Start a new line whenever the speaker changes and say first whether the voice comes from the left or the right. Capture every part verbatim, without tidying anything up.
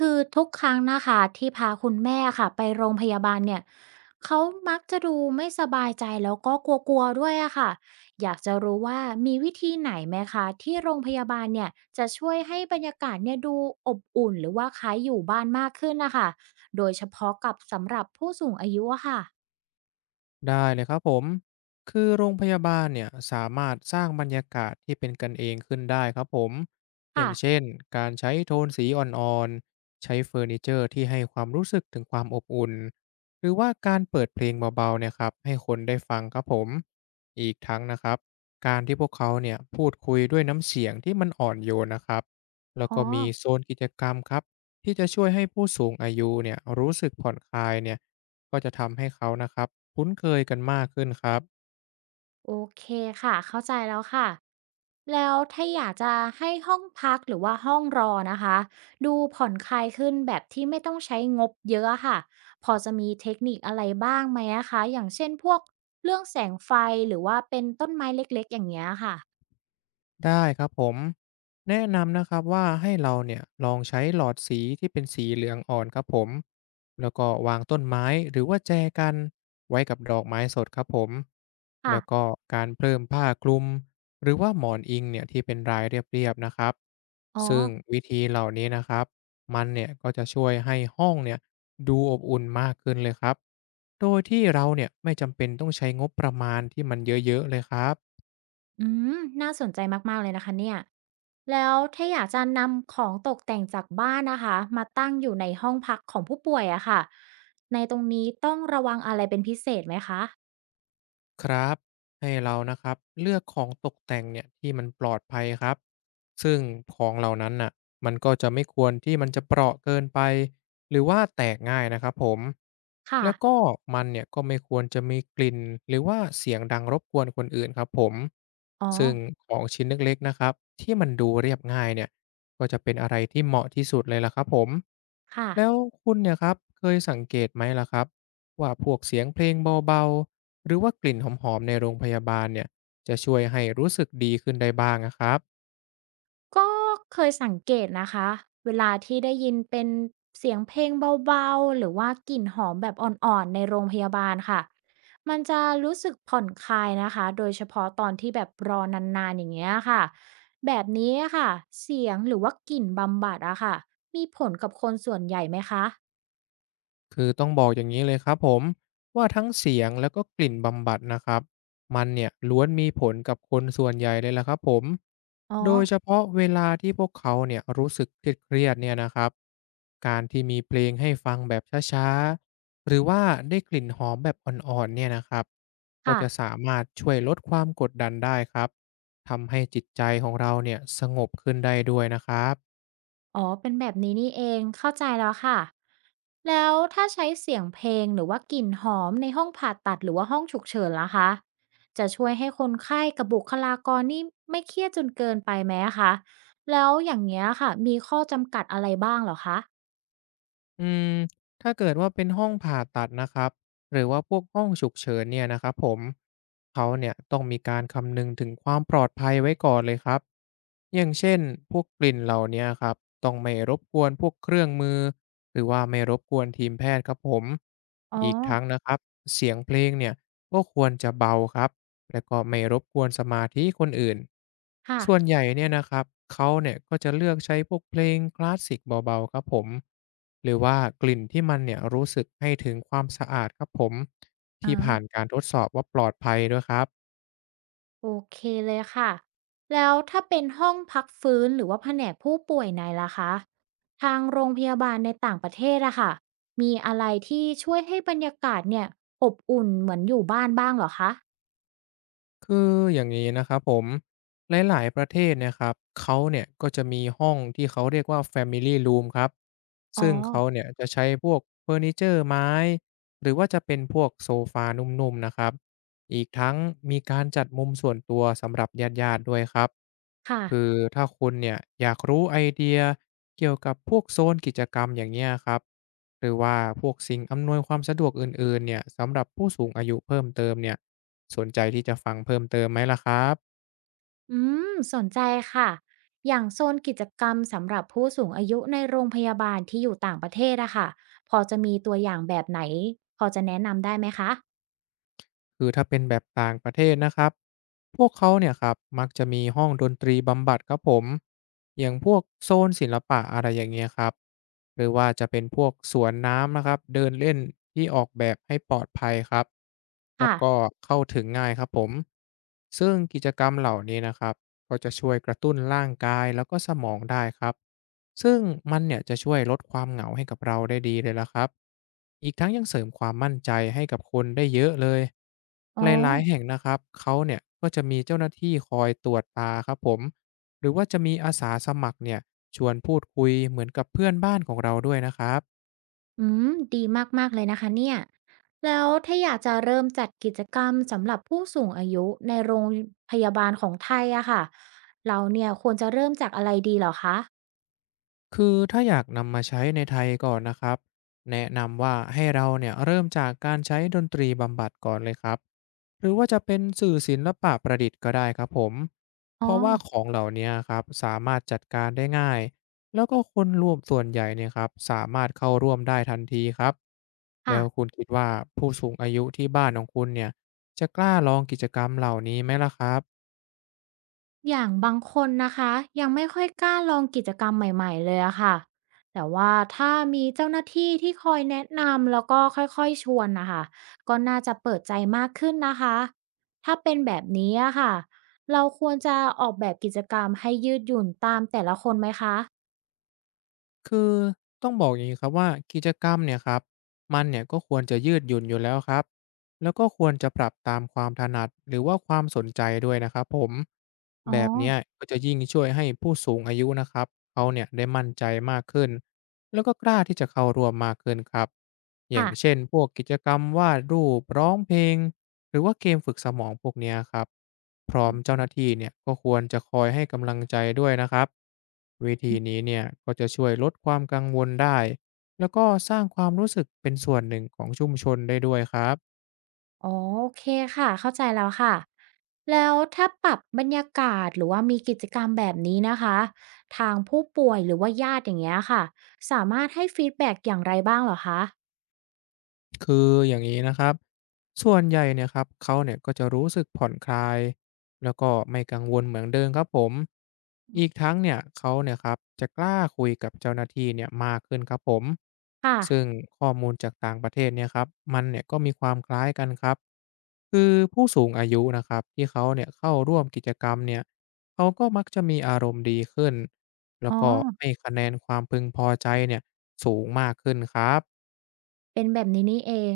right: คือทุกครั้งนะคะที่พาคุณแม่ค่ะไปโรงพยาบาลเนี่ยเขามักจะดูไม่สบายใจแล้วก็กลัวๆด้วยอะค่ะอยากจะรู้ว่ามีวิธีไหนไหมคะที่โรงพยาบาลเนี่ยจะช่วยให้บรรยากาศเนี่ยดูอบอุ่นหรือว่าคล้ายอยู่บ้านมากขึ้นนะคะโดยเฉพาะกับสำหรับผู้สูงอายุอะค่ะ
left: ได้เลยครับผมคือโรงพยาบาลเนี่ยสามารถสร้างบรรยากาศที่เป็นกันเองขึ้นได้ครับผมอย่า
right: ค่ะ
left: งเช่นการใช้โทนสีอ่อนๆใช้เฟอร์นิเจอร์ที่ให้ความรู้สึกถึงความอบอุ่นหรือว่าการเปิดเพลงเบาๆเนี่ยครับให้คนได้ฟังครับผมอีกทั้งนะครับการที่พวกเขาเนี่ยพูดคุยด้วยน้ำเสียงที่มันอ่อนโยนนะครับแล้ว
right: อ๋อ
left: ก็มีโซนกิจกรรมครับที่จะช่วยให้ผู้สูงอายุเนี่ยรู้สึกผ่อนคลายเนี่ย ก็จะทำให้เขานะครับคุ้นเคยกันมากขึ้นครับ
right: โอเคค่ะเข้าใจแล้วค่ะแล้วถ้าอยากจะให้ห้องพักหรือว่าห้องรอนะคะดูผ่อนคลายขึ้นแบบที่ไม่ต้องใช้งบเยอะอะค่ะพอจะมีเทคนิคอะไรบ้างไหมอะคะอย่างเช่นพวกเรื่องแสงไฟหรือว่าเป็นต้นไม้เล็กๆอย่างเงี้ยค่ะ
left: ได้ครับผมแนะนำนะครับว่าให้เราเนี่ยลองใช้หลอดสีที่เป็นสีเหลืองอ่อนครับผมแล้วก็วางต้นไม้หรือว่าแจกันไว้กับดอกไม้สดครับผมแล้วก็
right: ค่ะ
left: การเพิ่มผ้าคลุมหรือว่าหมอนอิงเนี่ยที่เป็นรายเรียบๆนะครับ
right: อ๋อ
left: ซึ่งวิธีเหล่านี้นะครับมันเนี่ยก็จะช่วยให้ห้องเนี่ยดูอบอุ่นมากขึ้นเลยครับโดยที่เราเนี่ยไม่จำเป็นต้องใช้งบประมาณที่มันเยอะๆเลยครับ
right: อืมน่าสนใจมากๆเลยนะคะเนี่ยแล้วถ้าอยากจะนำของตกแต่งจากบ้านนะคะมาตั้งอยู่ในห้องพักของผู้ป่วยอะค่ะในตรงนี้ต้องระวังอะไรเป็นพิเศษไหมคะ
left: ครับให้เรานะครับเลือกของตกแต่งเนี่ยที่มันปลอดภัยครับซึ่งของเหล่านั้นน่ะมันก็จะไม่ควรที่มันจะเปราะเกินไปหรือว่าแตกง่ายนะครับผม
right: ค่ะ
left: แล้วก็มันเนี่ยก็ไม่ควรจะมีกลิ่นหรือว่าเสียงดังรบกวนคนอื่นครับผม
right: อ๋อ
left: ซึ่งของชิ้นเล็กๆนะครับที่มันดูเรียบง่ายเนี่ยก็จะเป็นอะไรที่เหมาะที่สุดเลยล่ะครับผม
right: ค่ะ
left: แล้วคุณเนี่ยครับเคยสังเกตไหมล่ะครับ ว่าพวกเสียงเพลงเบาๆ หรือว่ากลิ่นหอมๆ ในโรงพยาบาลเนี่ยจะช่วยให้รู้สึกดีขึ้นได้บ้างนะครับ
right: ก็เคยสังเกตนะคะ เวลาที่ได้ยินเป็นเสียงเพลงเบาๆ หรือว่ากลิ่นหอมแบบอ่อนๆ ในโรงพยาบาลค่ะ มันจะรู้สึกผ่อนคลายนะคะ โดยเฉพาะตอนที่แบบรอนานๆ อย่างเงี้ยค่ะ แบบนี้ค่ะ เสียงหรือว่ากลิ่นบำบัดอะค่ะมีผลกับคนส่วนใหญ่ไหมคะ
left: คือต้องบอกอย่างนี้เลยครับผมว่าทั้งเสียงแล้วก็กลิ่นบำบัดนะครับมันเนี่ยล้วนมีผลกับคนส่วนใหญ่เลยละครับผม
right: อ๋อ
left: โดยเฉพาะเวลาที่พวกเขาเนี่ยรู้สึกเครียดๆเนี่ยนะครับการที่มีเพลงให้ฟังแบบช้าๆหรือว่าได้กลิ่นหอมแบบอ่อนๆเนี่ยนะครับก็
right: ค่ะ
left: จะสามารถช่วยลดความกดดันได้ครับทำให้จิตใจของเราเนี่ยสงบขึ้นได้ด้วยนะครับ
right: อ๋อเป็นแบบนี้นี่เองเข้าใจแล้วค่ะ แล้วถ้าใช้เสียงเพลงหรือว่ากลิ่นหอมในห้องผ่าตัดหรือว่าห้องฉุกเฉินล่ะคะ จะช่วยให้คนไข้กับบุคลากรนี่ไม่เครียดจนเกินไปไหมอะคะ แล้วอย่างเงี้ยค่ะมีข้อจำกัดอะไรบ้างเหรอคะ
left: อืมถ้าเกิดว่าเป็นห้องผ่าตัดนะครับหรือว่าพวกห้องฉุกเฉินเนี่ยนะครับผมเขาเนี่ยต้องมีการคำนึงถึงความปลอดภัยไว้ก่อนเลยครับ อย่างเช่นพวกกลิ่นเหล่านี้ครับต้องไม่รบกวนพวกเครื่องมือหรือว่าไม่รบกวนทีมแพทย์ครับผม
right: อ๋อ
left: อีกทั้งนะครับเสียงเพลงเนี่ย ก็ควรจะเบาครับและก็ไม่รบกวนสมาธิคนอื่น
right: ค่ะ
left: ส่วนใหญ่เนี่ยนะครับ เขาเนี่ยก็จะเลือกใช้พวกเพลงคลาสสิกเบาๆครับผม หรือว่ากลิ่นที่มันเนี่ยรู้สึกให้ถึงความสะอาดครับผม ที่
right: อา
left: ผ่านการทดสอบว่าปลอดภัยด้วยครับ
right: โอเคเลยค่ะแล้วถ้าเป็นห้องพักฟื้นหรือว่าแผนกผู้ป่วยในล่ะคะทางโรงพยาบาลในต่างประเทศอะค่ะมีอะไรที่ช่วยให้บรรยากาศเนี่ยอบอุ่นเหมือนอยู่บ้านบ้างเหรอคะ
left: คืออย่างนี้นะครับผมหลายๆประเทศเนี่ยครับเขาเนี่ยก็จะมีห้องที่เขาเรียกว่า แฟมิลี รูม ครับ
right: อ๋อ
left: ซึ่งเขาเนี่ยจะใช้พวกเฟอร์นิเจอร์ไม้หรือว่าจะเป็นพวกโซฟานุ่มๆนะครับอีกทั้งมีการจัดมุมส่วนตัวสำหรับญาติๆด้วยครับ
right: ค่ะ
left: คือถ้าคุณเนี่ยอยากรู้ไอเดียเกี่ยวกับพวกโซนกิจกรรมอย่างเงี้ยครับ หรือว่าพวกสิ่งอำนวยความสะดวกอื่นๆเนี่ยสำหรับผู้สูงอายุเพิ่มเติมเนี่ยสนใจที่จะฟังเพิ่มเติมไหมล่ะครับ
right: อืมสนใจค่ะอย่างโซนกิจกรรมสำหรับผู้สูงอายุในโรงพยาบาลที่อยู่ต่างประเทศอะค่ะพอจะมีตัวอย่างแบบไหนพอจะแนะนำได้ไหมคะ
left: คือถ้าเป็นแบบต่างประเทศนะครับพวกเขาเนี่ยครับมักจะมีห้องดนตรีบำบัดครับผมอย่างพวกโซนศิลปะอะไรอย่างเงี้ยครับหรือว่าจะเป็นพวกสวนน้ำนะครับเดินเล่นที่ออกแบบให้ปลอดภัยครับแล้ว
right: ค่ะ
left: ก็เข้าถึงง่ายครับผมซึ่งกิจกรรมเหล่านี้นะครับ ก็จะช่วยกระตุ้นร่างกายแล้วก็สมองได้ครับซึ่งมันเนี่ยจะช่วยลดความเหงาให้กับเราได้ดีเลยละครับอีกทั้งยังเสริมความมั่นใจให้กับคนได้เยอะเลย
right: อ๋อ
left: หลายๆแห่งนะครับเขาเนี่ยก็จะมีเจ้าหน้าที่คอยตรวจตาครับผมหรือว่าจะมีอาสาสมัครเนี่ยชวนพูดคุยเหมือนกับเพื่อนบ้านของเราด้วยนะครับ
right: อืมดีมากๆเลยนะคะเนี่ยแล้วถ้าอยากจะเริ่มจัดกิจกรรมสำหรับผู้สูงอายุในโรงพยาบาลของไทยอะค่ะเราเนี่ยควรจะเริ่มจากอะไรดีเหรอคะ
left: คือถ้าอยากนำมาใช้ในไทยก่อนนะครับแนะนำว่าให้เราเนี่ยเริ่มจากการใช้ดนตรีบำบัดก่อนเลยครับหรือว่าจะเป็นสื่อศิลปะประดิษฐ์ก็ได้ครับผมเพ
right: อ๋อ
left: ราะว่าของเหล่านี้ครับสามารถจัดการได้ง่ายแล้วก็คนรวมส่วนใหญ่เนี่ยครับสามารถเข้าร่วมได้ทันทีครับแล้ว
right: ค่ะ
left: คุณคิดว่าผู้สูงอายุที่บ้านของคุณเนี่ยจะกล้าลองกิจกรรมเหล่านี้ไหมล่ะครับ
right: อย่างบางคนนะคะยังไม่ค่อยกล้าลองกิจกรรมใหม่ๆเลยอะค่ะแต่ว่าถ้ามีเจ้าหน้าที่ที่คอยแนะนำแล้วก็ค่อยๆชวนนะคะก็น่าจะเปิดใจมากขึ้นนะคะถ้าเป็นแบบนี้อะค่ะเราควรจะออกแบบกิจกรรมให้ยืดหยุ่นตามแต่ละคนไหมคะ
left: คือต้องบอกอย่างนี้ครับว่ากิจกรรมเนี่ยครับมันเนี่ยก็ควรจะยืดหยุ่นอยู่แล้วครับแล้วก็ควรจะปรับตามความถนัดหรือว่าความสนใจด้วยนะครับผม
right: อ๋อ
left: แบบเนี้ยก็จะยิ่งช่วยให้ผู้สูงอายุนะครับเขาเนี่ยได้มั่นใจมากขึ้นแล้วก็กล้าที่จะเข้าร่วมมากขึ้นครับอย่าง
right: ค่ะ
left: เช่นพวกกิจกรรมวาดรูปร้องเพลง หรือว่าเกมฝึกสมองพวกเนี้ยครับพร้อมเจ้าหน้าที่เนี่ยก็ควรจะคอยให้กำลังใจด้วยนะครับวิธีนี้เนี่ยก็จะช่วยลดความกังวลได้แล้วก็สร้างความรู้สึกเป็นส่วนหนึ่งของชุมชนได้ด้วยครับ
right: อ๋อโอเคค่ะเข้าใจแล้วค่ะแล้วถ้าปรับบรรยากาศหรือว่ามีกิจกรรมแบบนี้นะคะทางผู้ป่วยหรือว่าญาติอย่างเงี้ยค่ะสามารถให้ฟีดแบ็กอย่างไรบ้างเหรอคะ
left: คืออย่างนี้นะครับส่วนใหญ่เนี่ยครับเขาเนี่ยก็จะรู้สึกผ่อนคลายแล้วก็ไม่กังวลเหมือนเดิมครับผมอีกทั้งเนี่ยเขาเนี่ยครับจะกล้าคุยกับเจ้าหน้าที่เนี่ยมากขึ้นครับผม
right: ค่ะ
left: ซึ่งข้อมูลจากต่างประเทศเนี่ยครับมันเนี่ยก็มีความคล้ายกันครับคือผู้สูงอายุนะครับที่เขาเนี่ยเข้าร่วมกิจกรรมเนี่ยเขาก็มักจะมีอารมณ์ดีขึ้นแล้
right: อ๋
left: ว
right: อ
left: ก็ให้คะแนนความพึงพอใจเนี่ยสูงมากขึ้นครับ
right: เป็นแบบนี้นี่เอง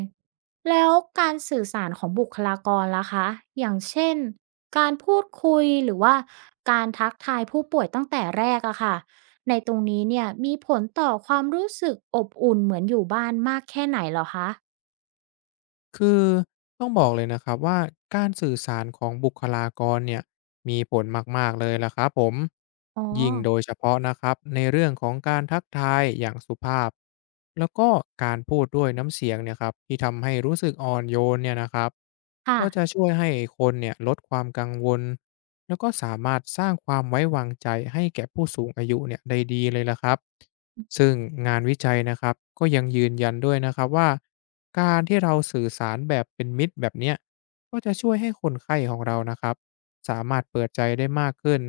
right: แล้วการสื่อสารของบุคลากรล่ะคะอย่างเช่นการพูดคุยหรือว่าการทักทายผู้ป่วยตั้งแต่แรกอะค่ะในตรงนี้เนี่ยมีผลต่อความรู้สึกอบอุ่นเหมือนอยู่บ้านมากแค่ไหนเหรอคะ
left: คือต้องบอกเลยนะครับว่าการสื่อสารของบุคลากรเนี่ยมีผลมากๆเลยล่ะครับผม
right: อ๋อ
left: ยิ่งโดยเฉพาะนะครับในเรื่องของการทักทายอย่างสุภาพแล้วก็การพูดด้วยน้ำเสียงเนี่ยครับที่ทำให้รู้สึกอ่อนโยนเนี่ยนะครับ
right: ค่ะ
left: ก็จะช่วยให้คนเนี่ยลดความกังวล แล้วก็สามารถสร้างความไว้วางใจให้แก่ผู้สูงอายุเนี่ยได้ดีเลยล่ะครับซึ่งงานวิจัยนะครับก็ยังยืนยันด้วยนะครับว่าการที่เราสื่อสารแบบเป็นมิตรแบบเนี้ยก็จะช่วยให้คนไข้ของเรานะครับสามารถเปิดใจได้มากขึ้น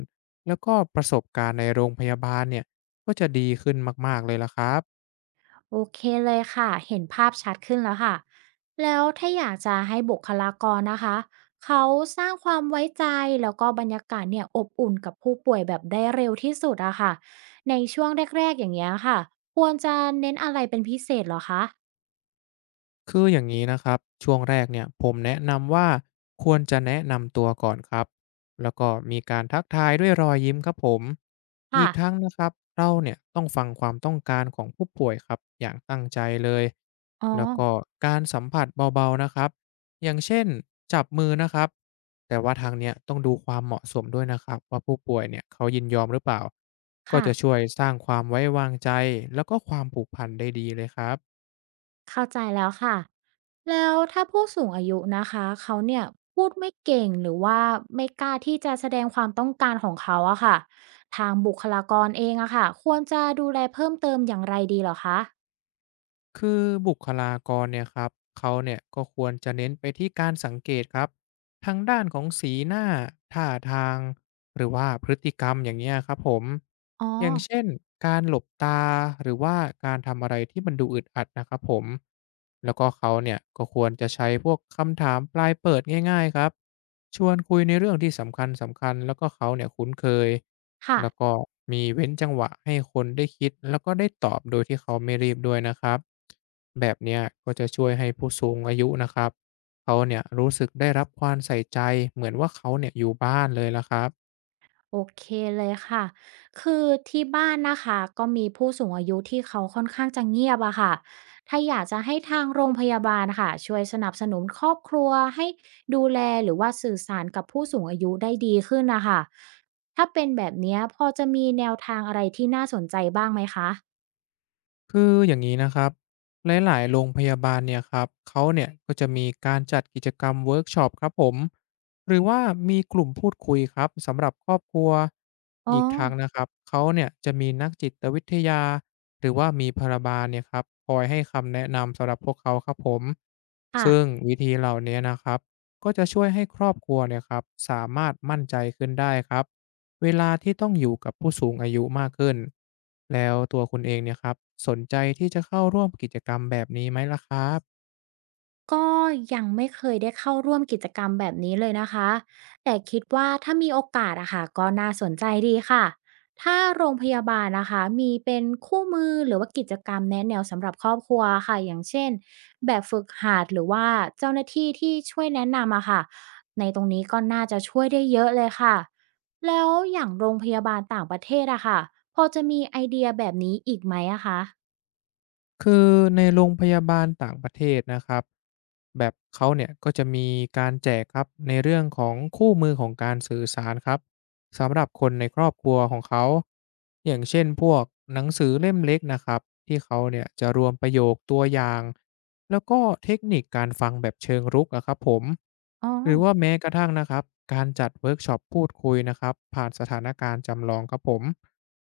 left: แล้วก็ประสบการณ์ในโรงพยาบาลเนี่ยก็จะดีขึ้นมากๆเลยล่ะครับ
right: โอเคเลยค่ะเห็นภาพชัดขึ้นแล้วค่ะแล้วถ้าอยากจะให้บุคลากรนะคะเขาสร้างความไว้ใจแล้วก็บรรยากาศเนี่ยอบอุ่นกับผู้ป่วยแบบได้เร็วที่สุดอะค่ะในช่วงแรกๆอย่างเงี้ยค่ะควรจะเน้นอะไรเป็นพิเศษเหรอคะ
left: คืออย่างนี้นะครับช่วงแรกเนี่ยผมแนะนำว่าควรจะแนะนำตัวก่อนครับแล้วก็มีการทักทายด้วยรอยยิ้มครับผมอี
right: ค่ะ
left: กทั้งนะครับเราเนี่ยต้องฟังความต้องการของผู้ป่วยครับอย่างตั้งใจเลย
right: อ๋อ
left: แล้วก็การสัมผัสเบาๆนะครับอย่างเช่นจับมือนะครับแต่ว่าทางเนี้ยต้องดูความเหมาะสมด้วยนะครับว่าผู้ป่วยเนี่ยเขายินยอมหรือเปล่าก็จะ
right: ค่ะ
left: ช่วยสร้างความไว้วางใจแล้วก็ความผูกพันได้ดีเลยครับ
right: เข้าใจแล้วค่ะ แล้วถ้าผู้สูงอายุนะคะเขาเนี่ยพูดไม่เก่งหรือว่าไม่กล้าที่จะแสดงความต้องการของเขาอะค่ะทางบุคลากรเองอะค่ะควรจะดูแลเพิ่มเติมอย่างไรดีเหรอคะ
left: คือบุคลากรเนี่ยครับเขาเนี่ยก็ควรจะเน้นไปที่การสังเกตครับทางด้านของสีหน้าท่าทาง หรือว่าพฤติกรรมอย่างเงี้ยครับผม
right: อ๋อ
left: อย่างเช่นการหลบตาหรือว่าการทำอะไรที่มันดูอึดอัดนะครับผมแล้วก็เขาเนี่ยก็ควรจะใช้พวกคำถามปลายเปิดง่ายๆครับชวนคุยในเรื่องที่สำคัญสำคัญแล้วก็เขาเนี่ยคุ้นเคย
right: ค่ะ
left: แล้วก็มีเว้นจังหวะให้คนได้คิดแล้วก็ได้ตอบโดยที่เขาไม่รีบด้วยนะครับแบบเนี้ยก็จะช่วยให้ผู้สูงอายุนะครับเขาเนี่ยรู้สึกได้รับความใส่ใจเหมือนว่าเขาเนี่ยอยู่บ้านเลยละครับ
right: โอเคเลยค่ะคือที่บ้านนะคะก็มีผู้สูงอายุที่เขาค่อนข้างจะเงียบอะค่ะถ้าอยากจะให้ทางโรงพยาบาลค่ะช่วยสนับสนุนครอบครัวให้ดูแลหรือว่าสื่อสารกับผู้สูงอายุได้ดีขึ้นนะคะถ้าเป็นแบบเนี้ยพอจะมีแนวทางอะไรที่น่าสนใจบ้างไหมคะ
left: คืออย่างนี้นะครับหลายๆโรงพยาบาลเนี่ยครับเขาเนี่ยก็จะมีการจัดกิจกรรมเวิร์กช็อปครับผมหรือว่ามีกลุ่มพูดคุยครับสำหรับครอบครัว
right: อ๋อ
left: อีกทางนะครับเขาเนี่ยจะมีนักจิตวิทยาหรือว่ามีพยาบาลเนี่ยครับคอยให้คำแนะนำสำหรับพวกเขาครับผม
right: ค่ะ
left: ซึ่งวิธีเหล่านี้นะครับก็จะช่วยให้ครอบครัวเนี่ยครับสามารถมั่นใจขึ้นได้ครับ เวลาที่ต้องอยู่กับผู้สูงอายุมากขึ้นแล้วตัวคุณเองเนี่ยครับสนใจที่จะเข้าร่วมกิจกรรมแบบนี้ไหมล่ะครับ
right: ก็ยังไม่เคยได้เข้าร่วมกิจกรรมแบบนี้เลยนะคะแต่คิดว่าถ้ามีโอกาสอะค่ะก็น่าสนใจดีค่ะถ้าโรงพยาบาลนะคะมีเป็นคู่มือหรือว่ากิจกรรมแนะแนวสำหรับครอบครัวค่ะอย่างเช่นแบบฝึกหัดหรือว่าเจ้าหน้าที่ที่ช่วยแนะนำอะค่ะในตรงนี้ก็น่าจะช่วยได้เยอะเลยค่ะแล้วอย่างโรงพยาบาลต่างประเทศอะค่ะพอจะมีไอเดียแบบนี้อีกไหมอะคะ
left: คือในโรงพยาบาลต่างประเทศนะครับแบบเขาเนี่ยก็จะมีการแจกครับในเรื่องของคู่มือของการสื่อสารครับสำหรับคนในครอบครัวของเขาอย่างเช่นพวกหนังสือเล่มเล็กนะครับที่เขาเนี่ยจะรวมประโยคตัวอย่างแล้วก็เทคนิคการฟังแบบเชิงรุกอะครับผม
right: อ๋อ
left: หรือว่าแม้กระทั่งนะครับการจัดเวิร์กช็อปพูดคุยนะครับผ่านสถานการณ์จำลองครับผม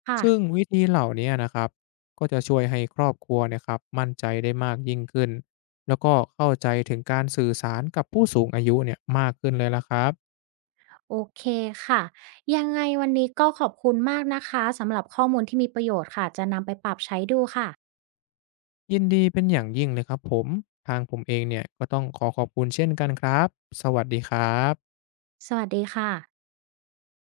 right: ค่ะ
left: ซึ่งวิธีเหล่านี้นะครับ ก็จะช่วยให้ครอบครัวเนี่ยครับมั่นใจได้มากยิ่งขึ้นแล้วก็เข้าใจถึงการสื่อสารกับผู้สูงอายุเนี่ยมากขึ้นเลยละครับ
right: โอเคค่ะยังไงวันนี้ก็ขอบคุณมากนะคะสำหรับข้อมูลที่มีประโยชน์ค่ะจะนำไปปรับใช้ดูค่ะ
left: ยินดีเป็นอย่างยิ่งเลยครับผมทางผมเองเนี่ยก็ต้องขอขอบคุณเช่นกันครับสวัสดีครับ
right: สวัสดีค่ะ